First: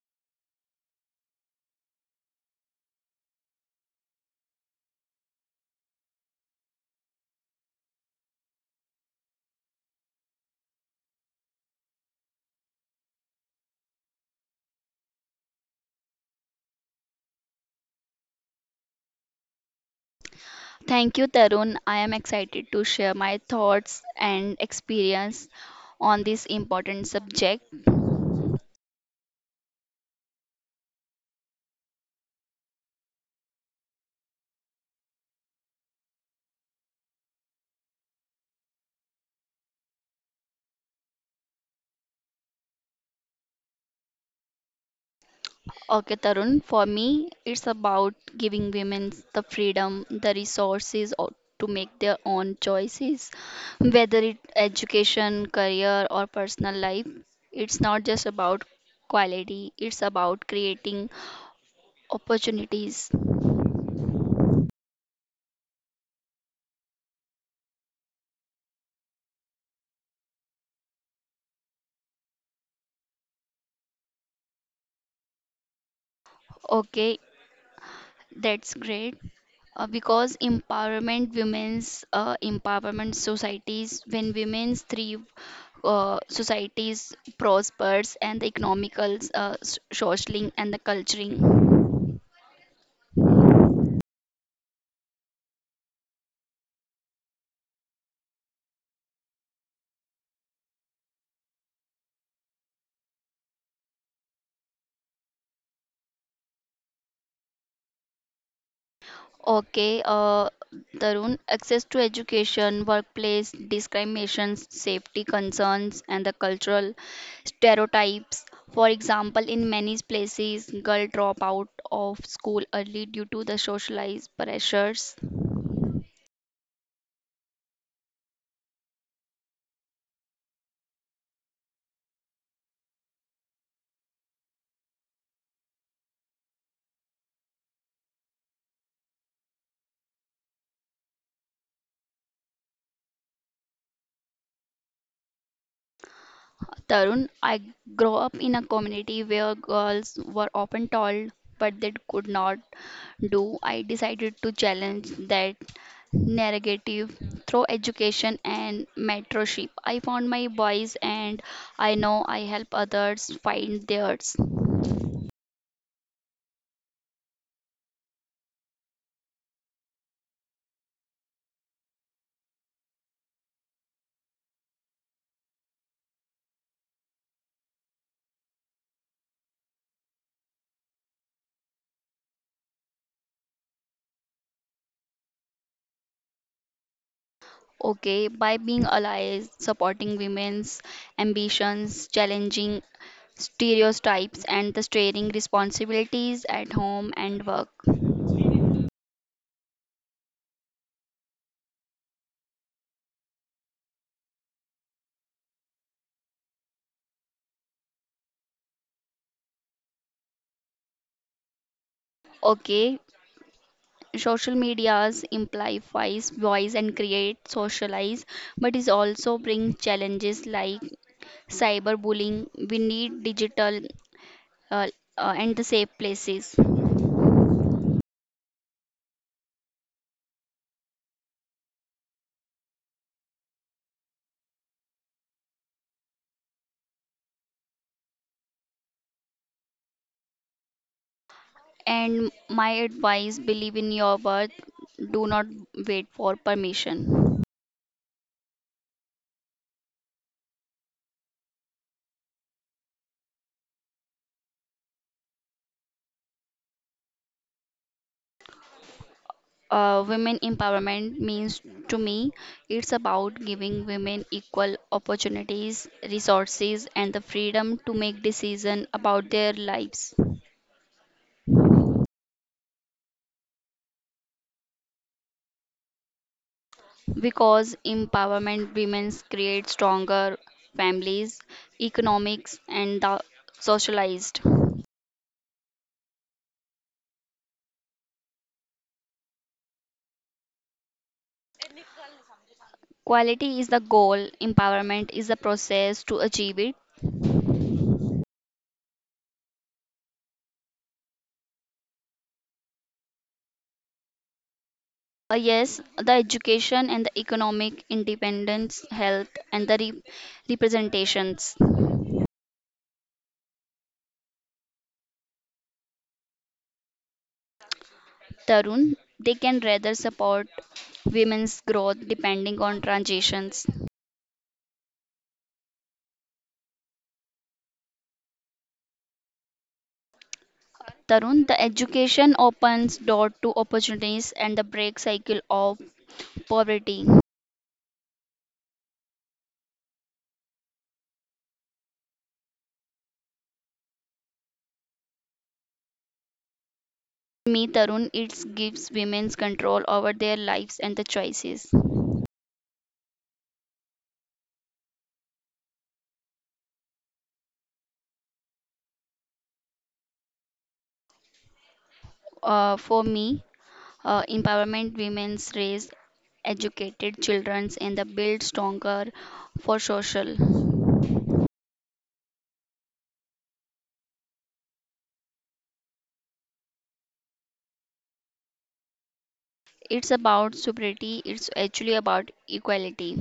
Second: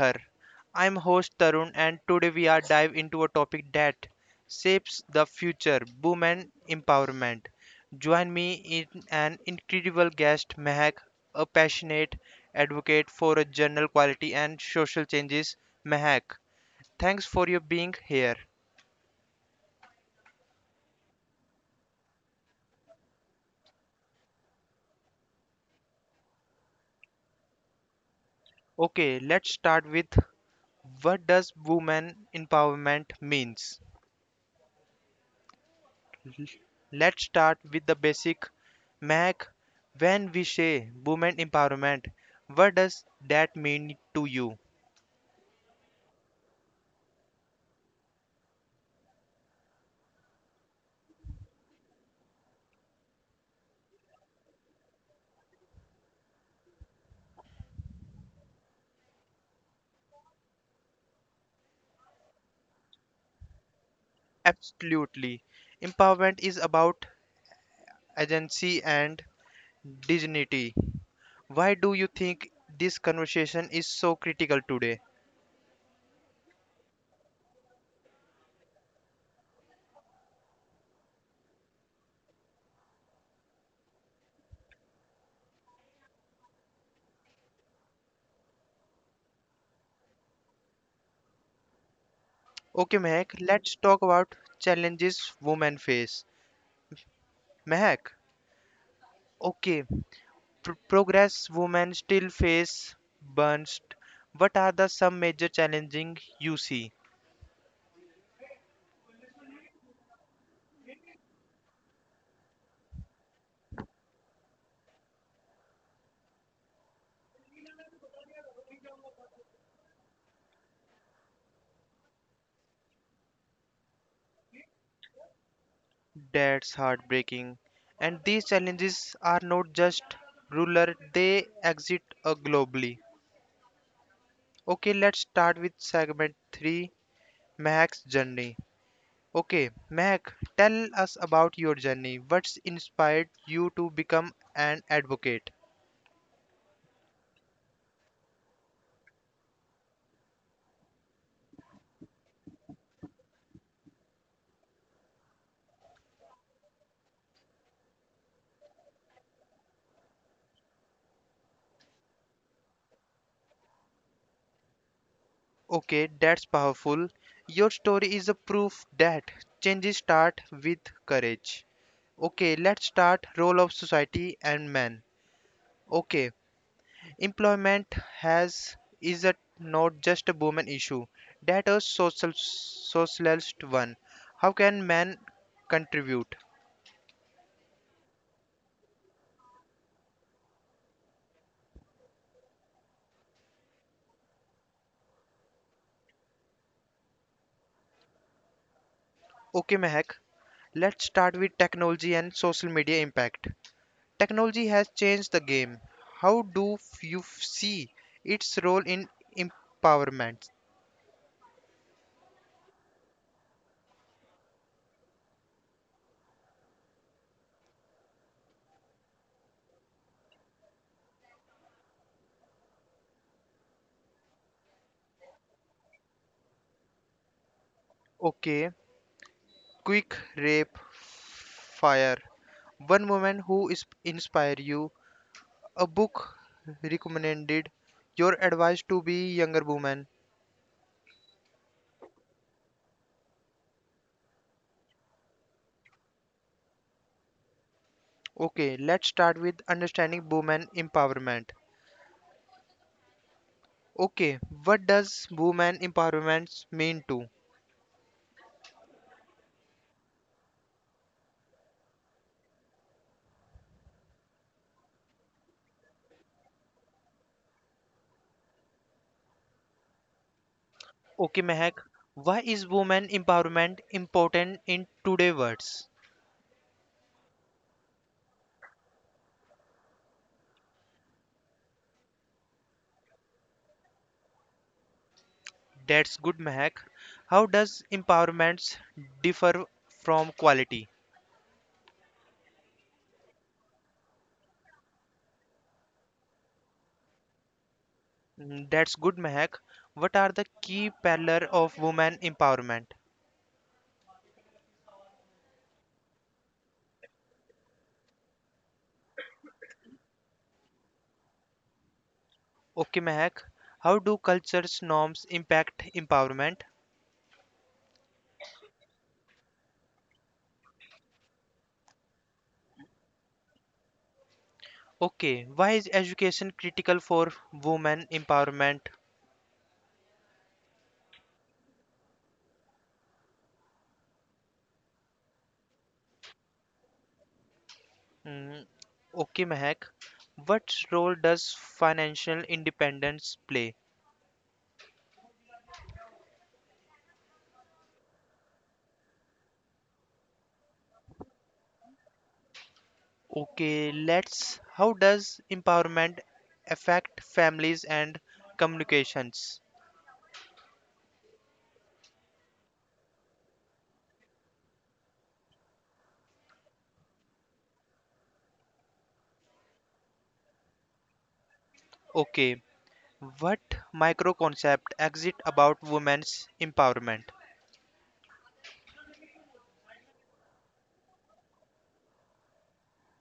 Her. I'm host Tarun and today we are dive into a topic that shapes the future, women empowerment. Join me in an incredible guest Mehak, a passionate advocate for a journal quality and social changes. Mehak, thanks for your being here. Thank you, Tarun. I am excited to share my thoughts and experience on this important subject. Okay, let's start with what does women empowerment means? Let's start with the basic. Mac, when we say women empowerment, what does that mean to you? Okay, Tarun, for me, it's about giving women the freedom, the resources or to make their own choices, whether it education, career, or personal life. It's not just about quality, it's about creating opportunities. Absolutely. Empowerment is about agency and dignity. Why do you think this conversation is so critical today? Okay, that's great. Because empowerment women's empowerment societies when women's thrive societies prospers and the economical social and the culturing. Okay, Mehak, let's talk about challenges women face. Mehak, okay, progress women still face burns. What are the some major challenging you see? Okay, Tarun, access to education, workplace discrimination, safety concerns, and the cultural stereotypes. For example, in many places girl drop out of school early due to the socialized pressures. That's heartbreaking. And these challenges are not just rural, they exist globally. Okay, let's start with segment 3 Mehak's journey. Okay, Mehak, tell us about your journey. What's inspired you to become an advocate? Tarun, I grew up in a community where girls were often told what they could not do. I decided to challenge that narrative through education and mentorship. I found my voice and I know I help others find theirs. Okay, that's powerful. Your story is a proof that changes start with courage. Okay, let's start role of society and men. Okay, Employment has is a, not just a woman issue, that a social socialist one. How can men contribute? Okay, by being allies, supporting women's ambitions, challenging stereotypes, and the sharing responsibilities at home and work. Okay, Mehak, let's start with technology and social media impact. Technology has changed the game. How do you see its role in empowerment? Okay, social medias amplifies voice and create socialize, but it also brings challenges like cyberbullying. We need digital uh, and the safe places. Okay, quick rape fire. One woman who is inspire you, a book recommended, your advice to be younger woman. And my advice, believe in your worth, do not wait for permission. Okay, let's start with understanding woman empowerment. Okay, what does woman empowerment mean to? Women empowerment means to me it's about giving women equal opportunities, resources, and the freedom to make decisions about their lives. Okay, Mehak, why is woman empowerment important in today's words? Because empowerment women create stronger families, economics, and the socialized. That's good, Mehak. How does empowerment differ from quality? Quality is the goal, empowerment is the process to achieve it. Mm, that's good, Mehak. What are the key pillars of woman empowerment? Yes, the education and the economic independence, health, and the representations. Okay, Mehak, how do culture's norms impact empowerment? Tarun, they can rather support women's growth depending on transitions. Okay, why is education critical for women empowerment? Tarun, the education opens door to opportunities and the break cycle of poverty. Mm, okay, Mehak, what role does financial independence play? Me, Tarun, it gives women control over their lives and the choices. Okay, let's. How does empowerment affect families and communications? For me, empowerment women's raise educated children and the build stronger for social. Okay, what micro concept exist about women's empowerment? It's about sobriety. It's actually about equality.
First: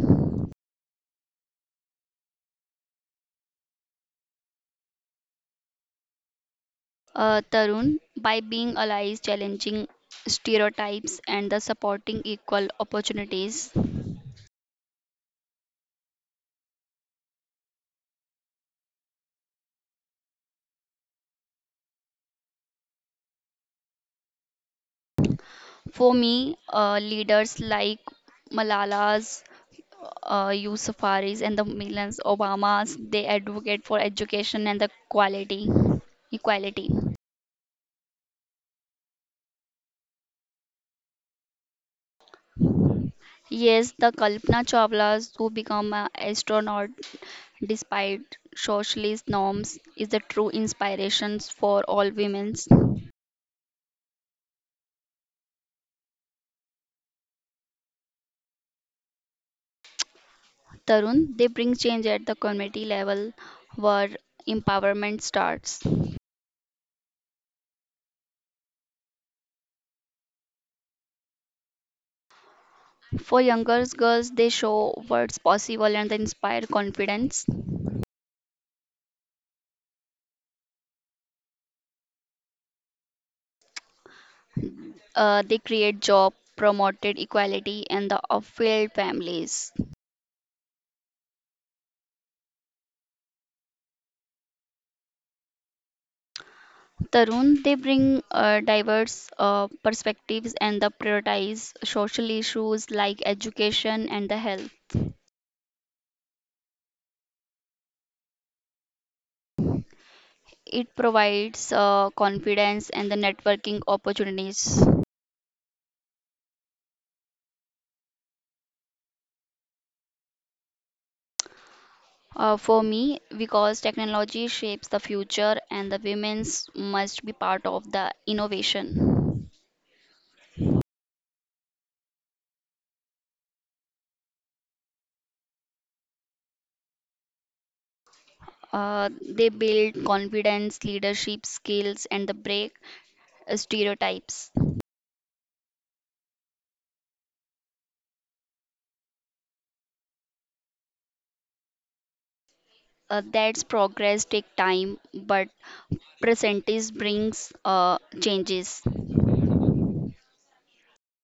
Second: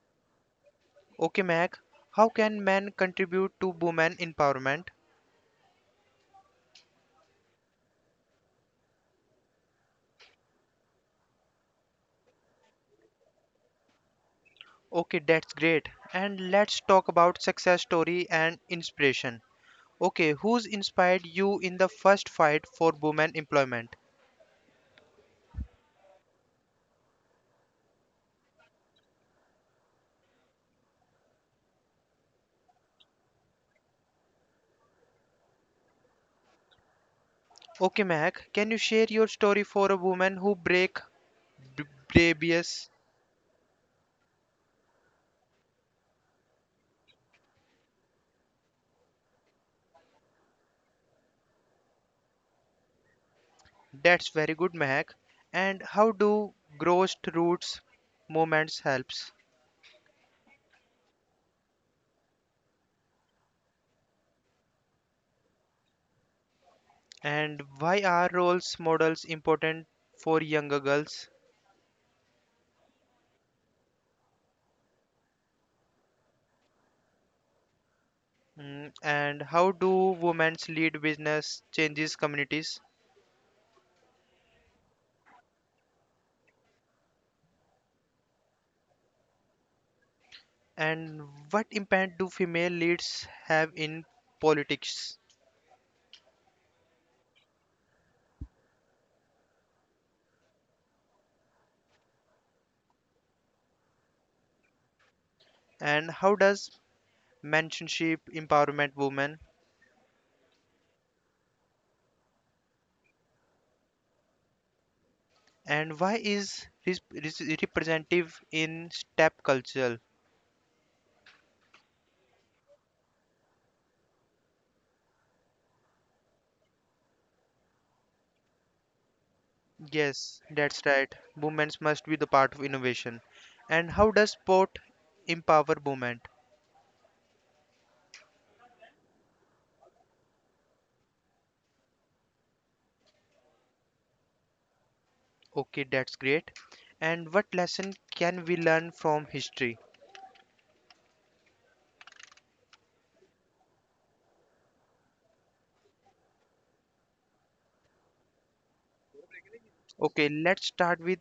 Okay, Mehak, how can men contribute to women empowerment? Tarun, by being allies, challenging stereotypes, and the supporting equal opportunities. Okay, that's great. And let's talk about success story and inspiration. Okay, who's inspired you in the first fight for women employment? For me, leaders like Malala's Yousafzais and the millions Obamas, they advocate for education and the quality equality. Okay, Mac, can you share your story for a woman who break b- barriers? Yes, the Kalpana Chawlas who become an astronaut despite socialist norms is the true inspirations for all women. That's very good, Mac. And how do grassroots movements helps? Tarun, they bring change at the community level where empowerment starts. And why are roles models important for younger girls? For younger girls, they show what's possible and they inspire confidence. Mm, and how do women lead business changes communities? They create job, promoted equality, and the off-field families. And what impact do female leads have in politics? Tarun, they bring diverse perspectives and they prioritize social issues like education and the health. And how does mentorship empowerment women? It provides confidence and the networking opportunities. And why is this representative in STEP culture? For me, because technology shapes the future and the women's must be part of the innovation. Yes, that's right. Women must be the part of innovation. And how does sport empower women? They build confidence, leadership skills, and the break stereotypes. Okay, that's great. And what lesson can we learn from history? That's progress take time, but presentism brings changes. Okay, let's start with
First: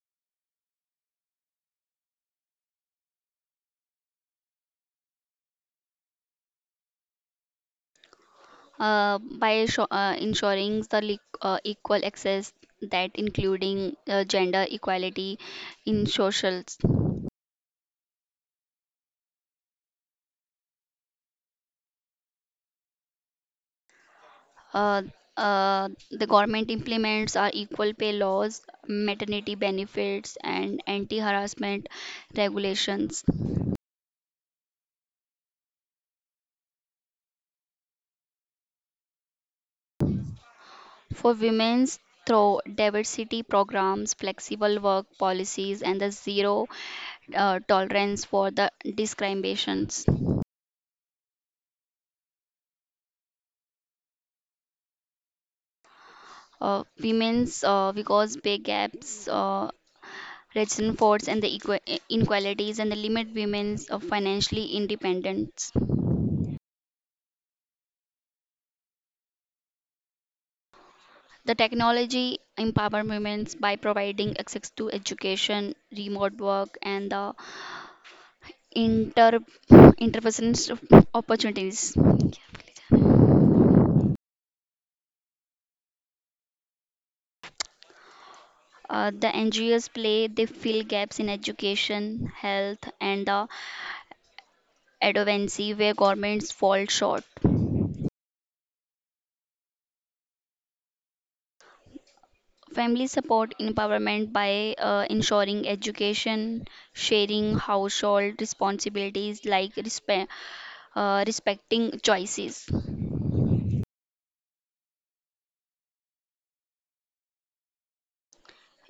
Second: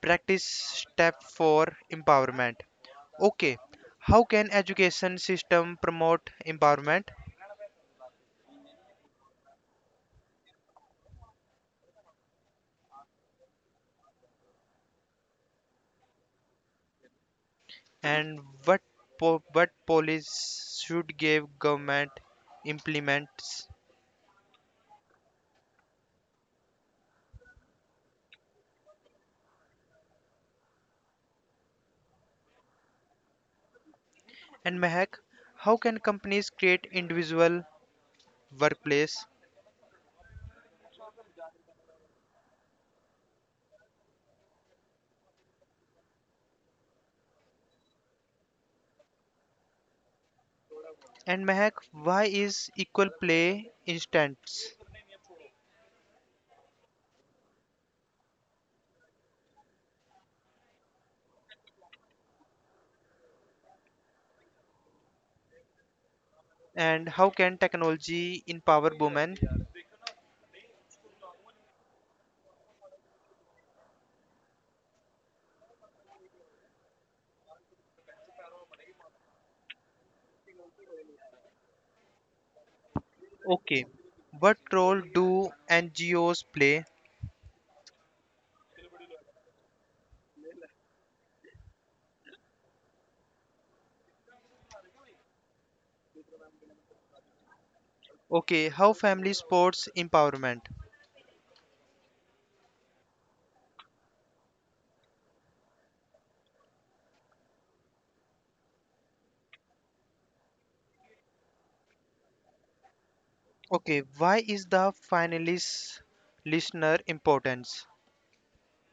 practice step for empowerment. Okay, how can education system promote empowerment Uh, by sho- uh, ensuring the equal access, that including gender equality in socials. and what what policies should give government implements? Uh, the government implements our equal pay laws, maternity benefits, and anti-harassment regulations And Mehak, how can companies create individual workplace? for women through diversity programs, flexible work policies, and the zero tolerance for the discriminations. And Mehak, why is equal play instance? Women's, because pay gaps. Rutherford's and the inequalities and the limit women's of financially independence. And how can technology empower women? The technology empower women by providing access to education, remote work, and the inter interpersonal opportunities. Okay, what role do NGOs play? The NGOs play, they fill gaps in education, health, and the advocacy where governments fall short. Okay, how family supports empowerment? Family support empowerment by ensuring education, sharing household responsibilities like respecting choices. Okay, why is the finalist listener importance?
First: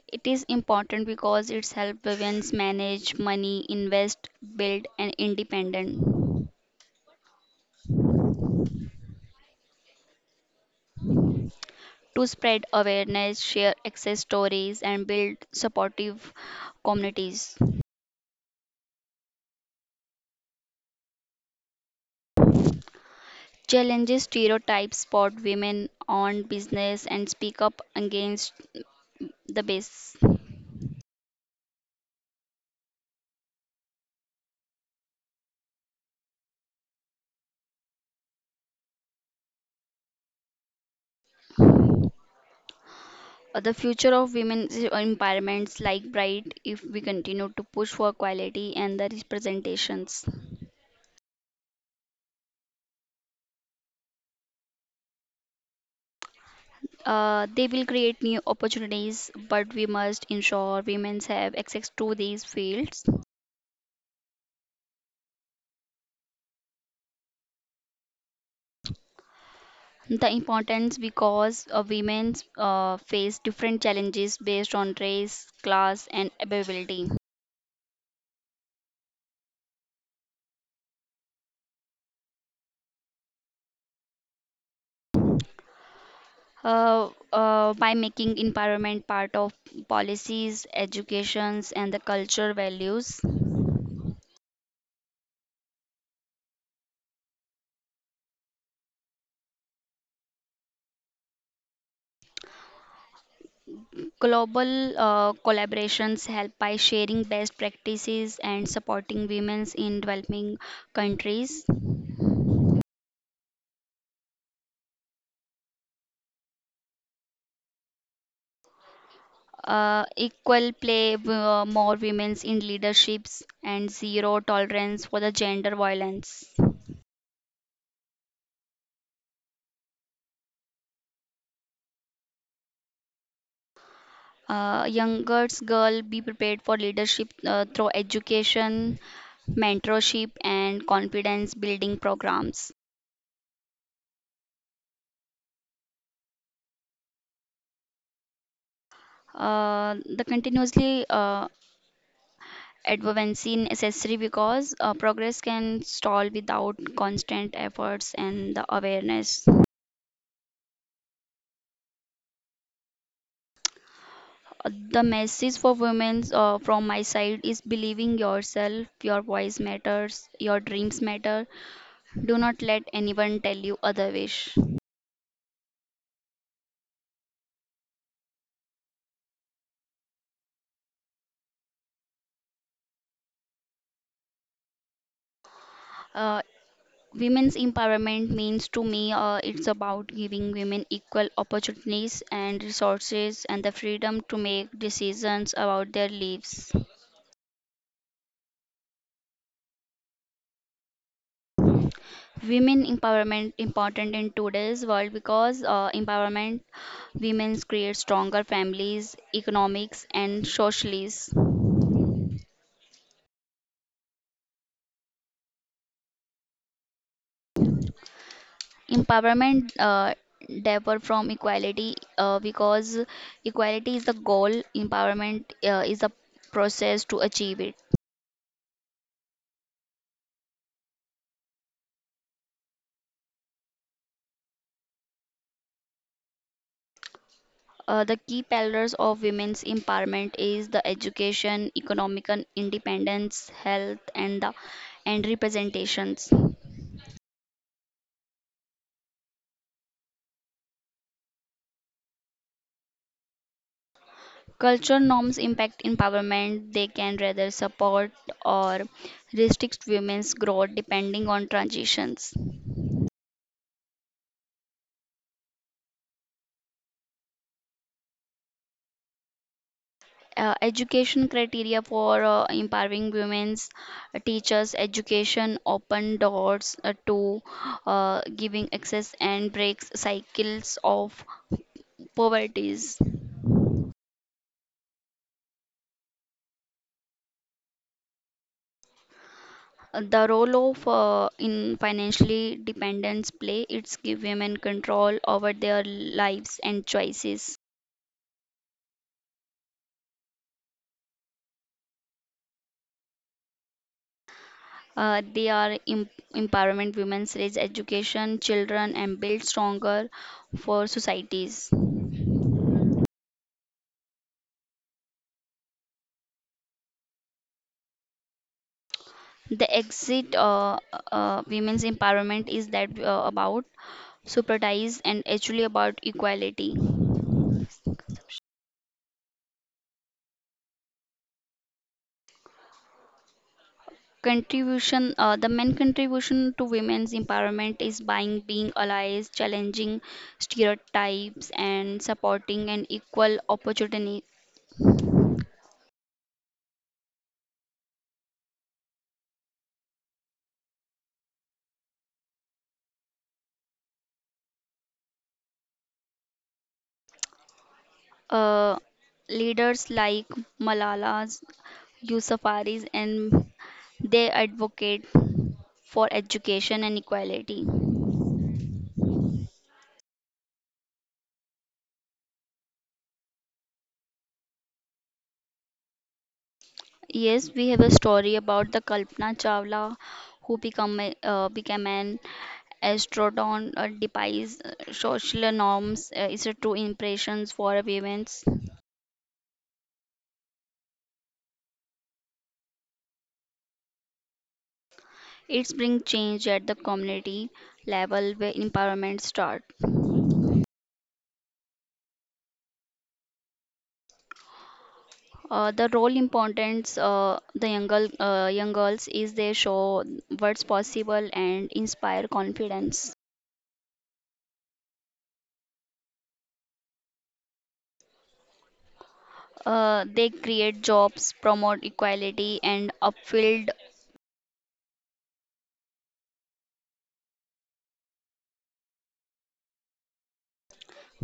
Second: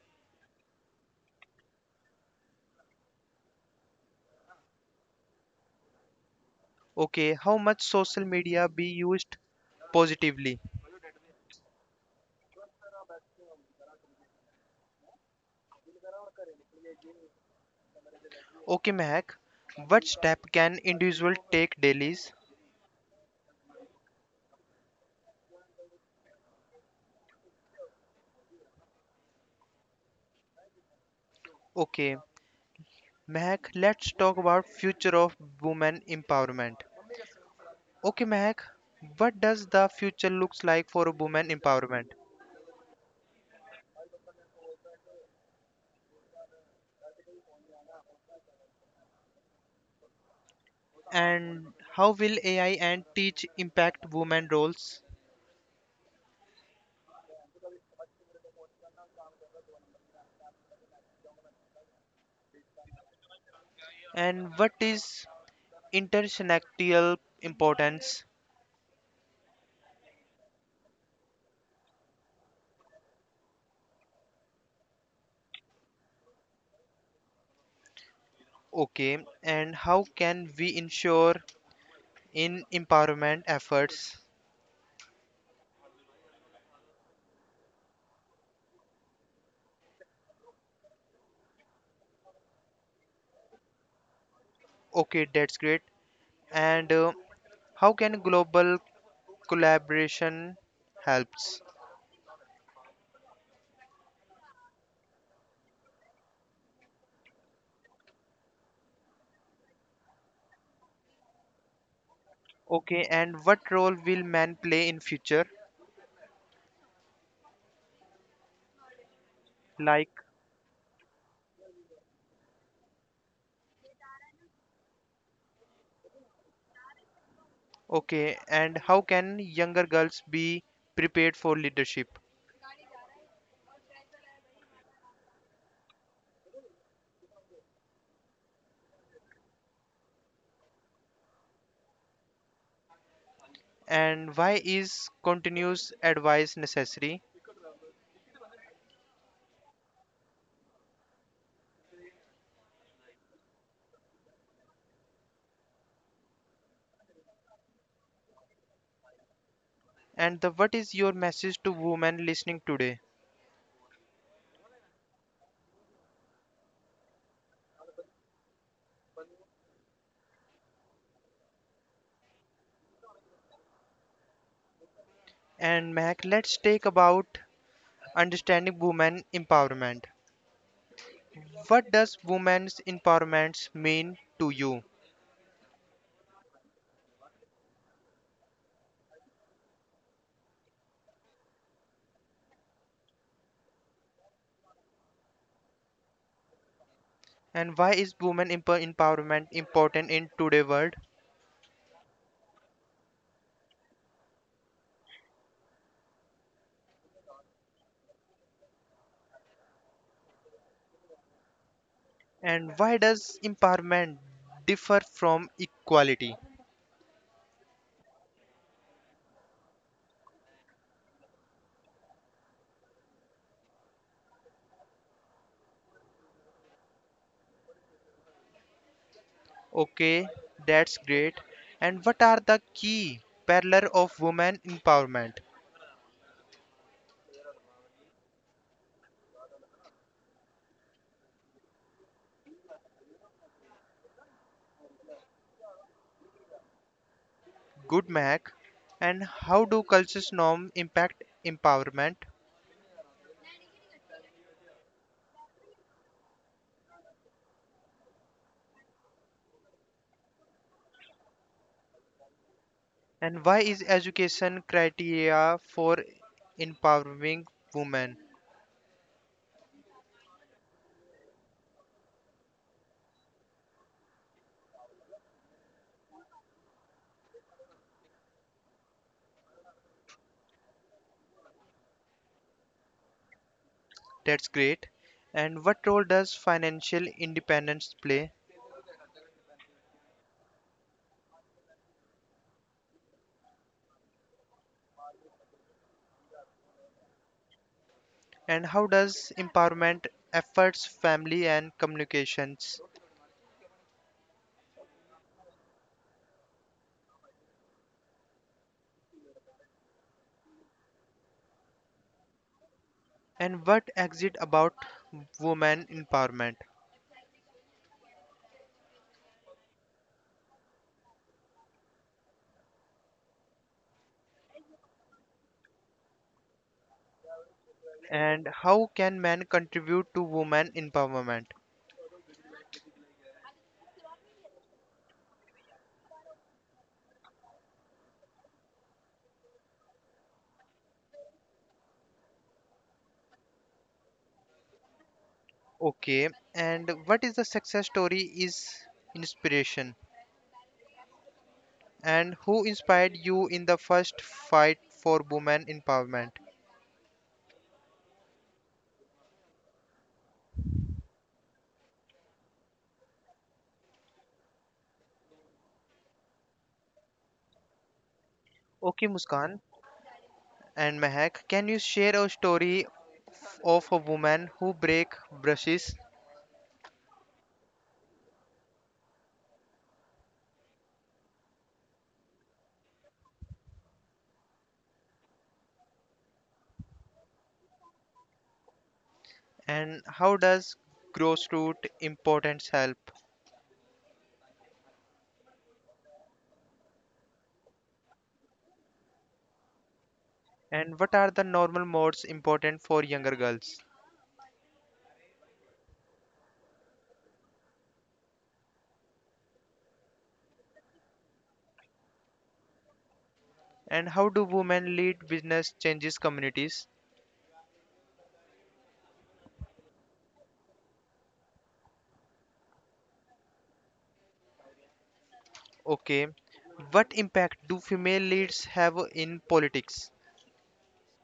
It is important because it's help women manage money, invest, build, and independent. Okay, how much social media be used positively? To spread awareness, share success stories, and build supportive communities. Okay, Mehak, what step can individual take dailies? Challenges stereotypes, spot women on business, and speak up against the base. Okay, Mehak, let's talk about future of women empowerment. Okay, Mehak, what does the future looks like for women empowerment? The future of women's empowerments like bright if we continue to push for quality and the representations. And how will AI and teach impact women roles? They will create new opportunities, but we must ensure women have access to these fields. And what is intersectional importance? The importance because women face different challenges based on race, class, and ability. Okay, and how can we ensure in empowerment efforts? By making environment part of policies, educations, and the culture values. Okay, that's great. And how can global collaboration helps? Global collaborations help by sharing best practices and supporting women in developing countries. Okay, and what role will men play in future? Like, Equal play, more women in leaderships, and zero tolerance for the gender violence. okay, and how can younger girls be prepared for leadership? Young girl be prepared for leadership through education, mentorship, and confidence building programs. And why is continuous advice necessary? The continuously advancing necessary because progress can stall without constant efforts and the awareness. And the, what is your message to women listening today? The message for women from my side is believing yourself, your voice matters, your dreams matter. Do not let anyone tell you other wish. And Mac, let's take about understanding women empowerment. What does women's empowerment mean to you? Uh, Women's empowerment means to me, it's about giving women equal opportunities and resources and the freedom to make decisions about their lives. And why is women empowerment important in today's world? Women empowerment important in today's world because empowerment women create stronger families, economics, and socialists. And why does empowerment differ from equality? Empowerment differ from equality because equality is the goal, empowerment is the process to achieve it. Okay, that's great. And what are the key pillars of women empowerment? The key pillars of women's empowerment is the education, economic and independence, health, and the and representations. Good Mac. And how do culture's norm impact empowerment? Cultural norms impact empowerment. They can rather support or restrict women's growth depending on transitions. And why is education criteria for empowering women? Education criteria for empowering women's, teachers education open doors to giving access and breaks cycles of poverties. That's great. And what role does financial independence play? The role of in financially dependence play, it's give women control over their lives and choices. And how does empowerment efforts family and communications? They are empowerment women's raise education children and build stronger for societies. And what exit about women empowerment? The exit, women's empowerment is that about supertise and actually about equality. And how can men contribute to women empowerment? Contribution, the main contribution to women's empowerment is by being allies, challenging stereotypes, and supporting an equal opportunity. Okay. And what is the success story is inspiration? And who inspired you in the first fight for women empowerment? uh, Leaders like Malala's Yousafzais and they advocate for education and equality. Okay, Muskan. And Mehak, can you share a story of a woman who break brushes Yes, we have a story about the Kalpana Chawla who became an Astrodon, defies social norms, is a true impressions for women's. and how does grassroots importance help? It's bring change at the community level where empowerment start. And what are the normal modes important for younger girls? The role importance the young, girl, young girls, is they show what's possible and inspire confidence. And how do women lead business changes communities? They create jobs, promote equality, and upfield. Okay. What impact do female leads have in politics?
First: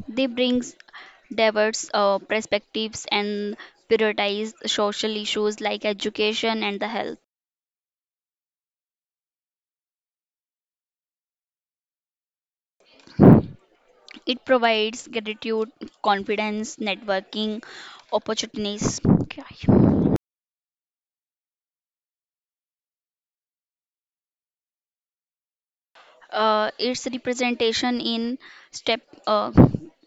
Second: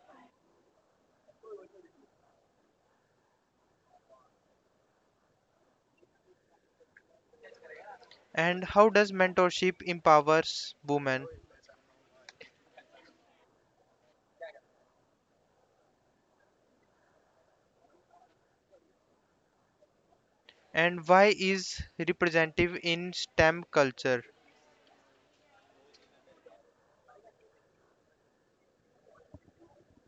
They brings diverse perspectives and prioritize social issues like education and the health. And how does mentorship empowers women? It provides gratitude, confidence, networking, opportunities. Okay. And why is representative in STEM culture? Its representation in step, uh,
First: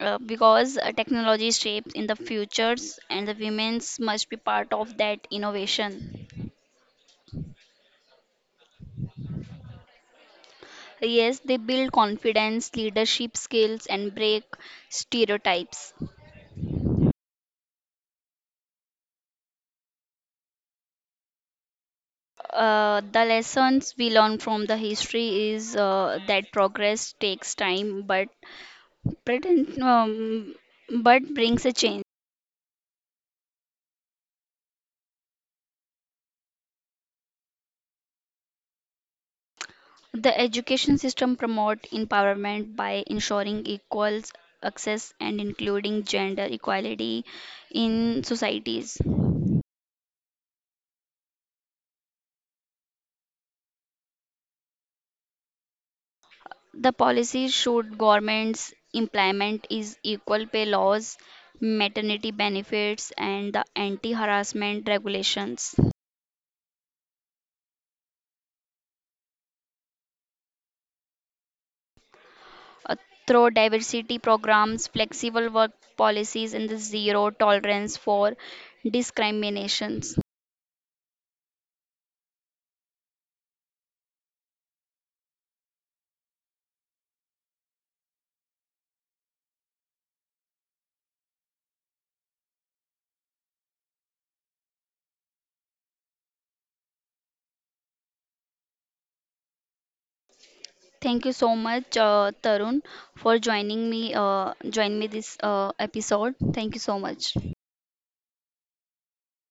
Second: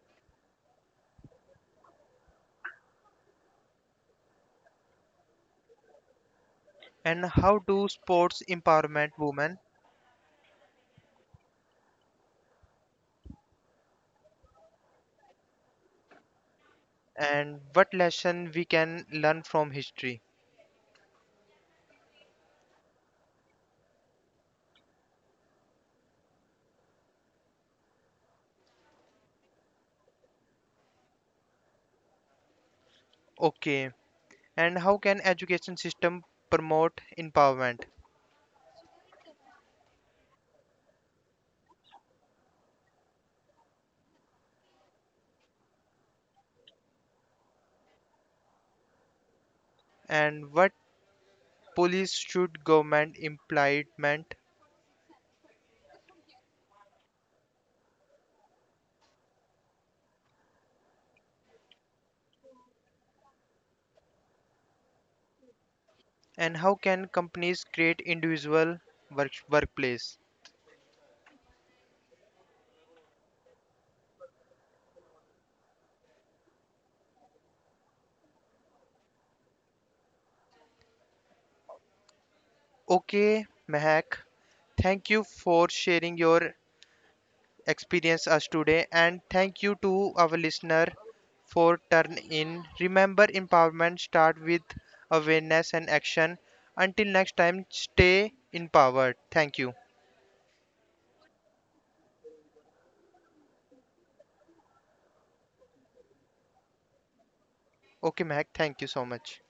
because technology shapes in the futures and the women's must be part of that innovation. And how do sports empowerment women? Yes, they build confidence, leadership skills, and break stereotypes. And what lesson we can learn from history? The lessons we learn from the history is that progress takes time, but pretend, but brings a change. Okay, and how can education system promote empowerment The education system promote empowerment by ensuring equal access and including gender equality in societies. and what police should government implement The policies should governments implement is equal pay laws, maternity benefits, and the anti-harassment regulations. and how can companies create individual workplace? Uh, Through diversity programs, flexible work policies, and the zero tolerance for discriminations. Okay, Mahak, thank you for sharing your experience us today. And thank you to our listener for turn in. Remember, empowerment start with awareness and action. Until next time, stay empowered. Thank you. Thank you so much, Tarun, for joining me. Join me this episode. Thank you so much. Okay, Mehak. Thank you so much.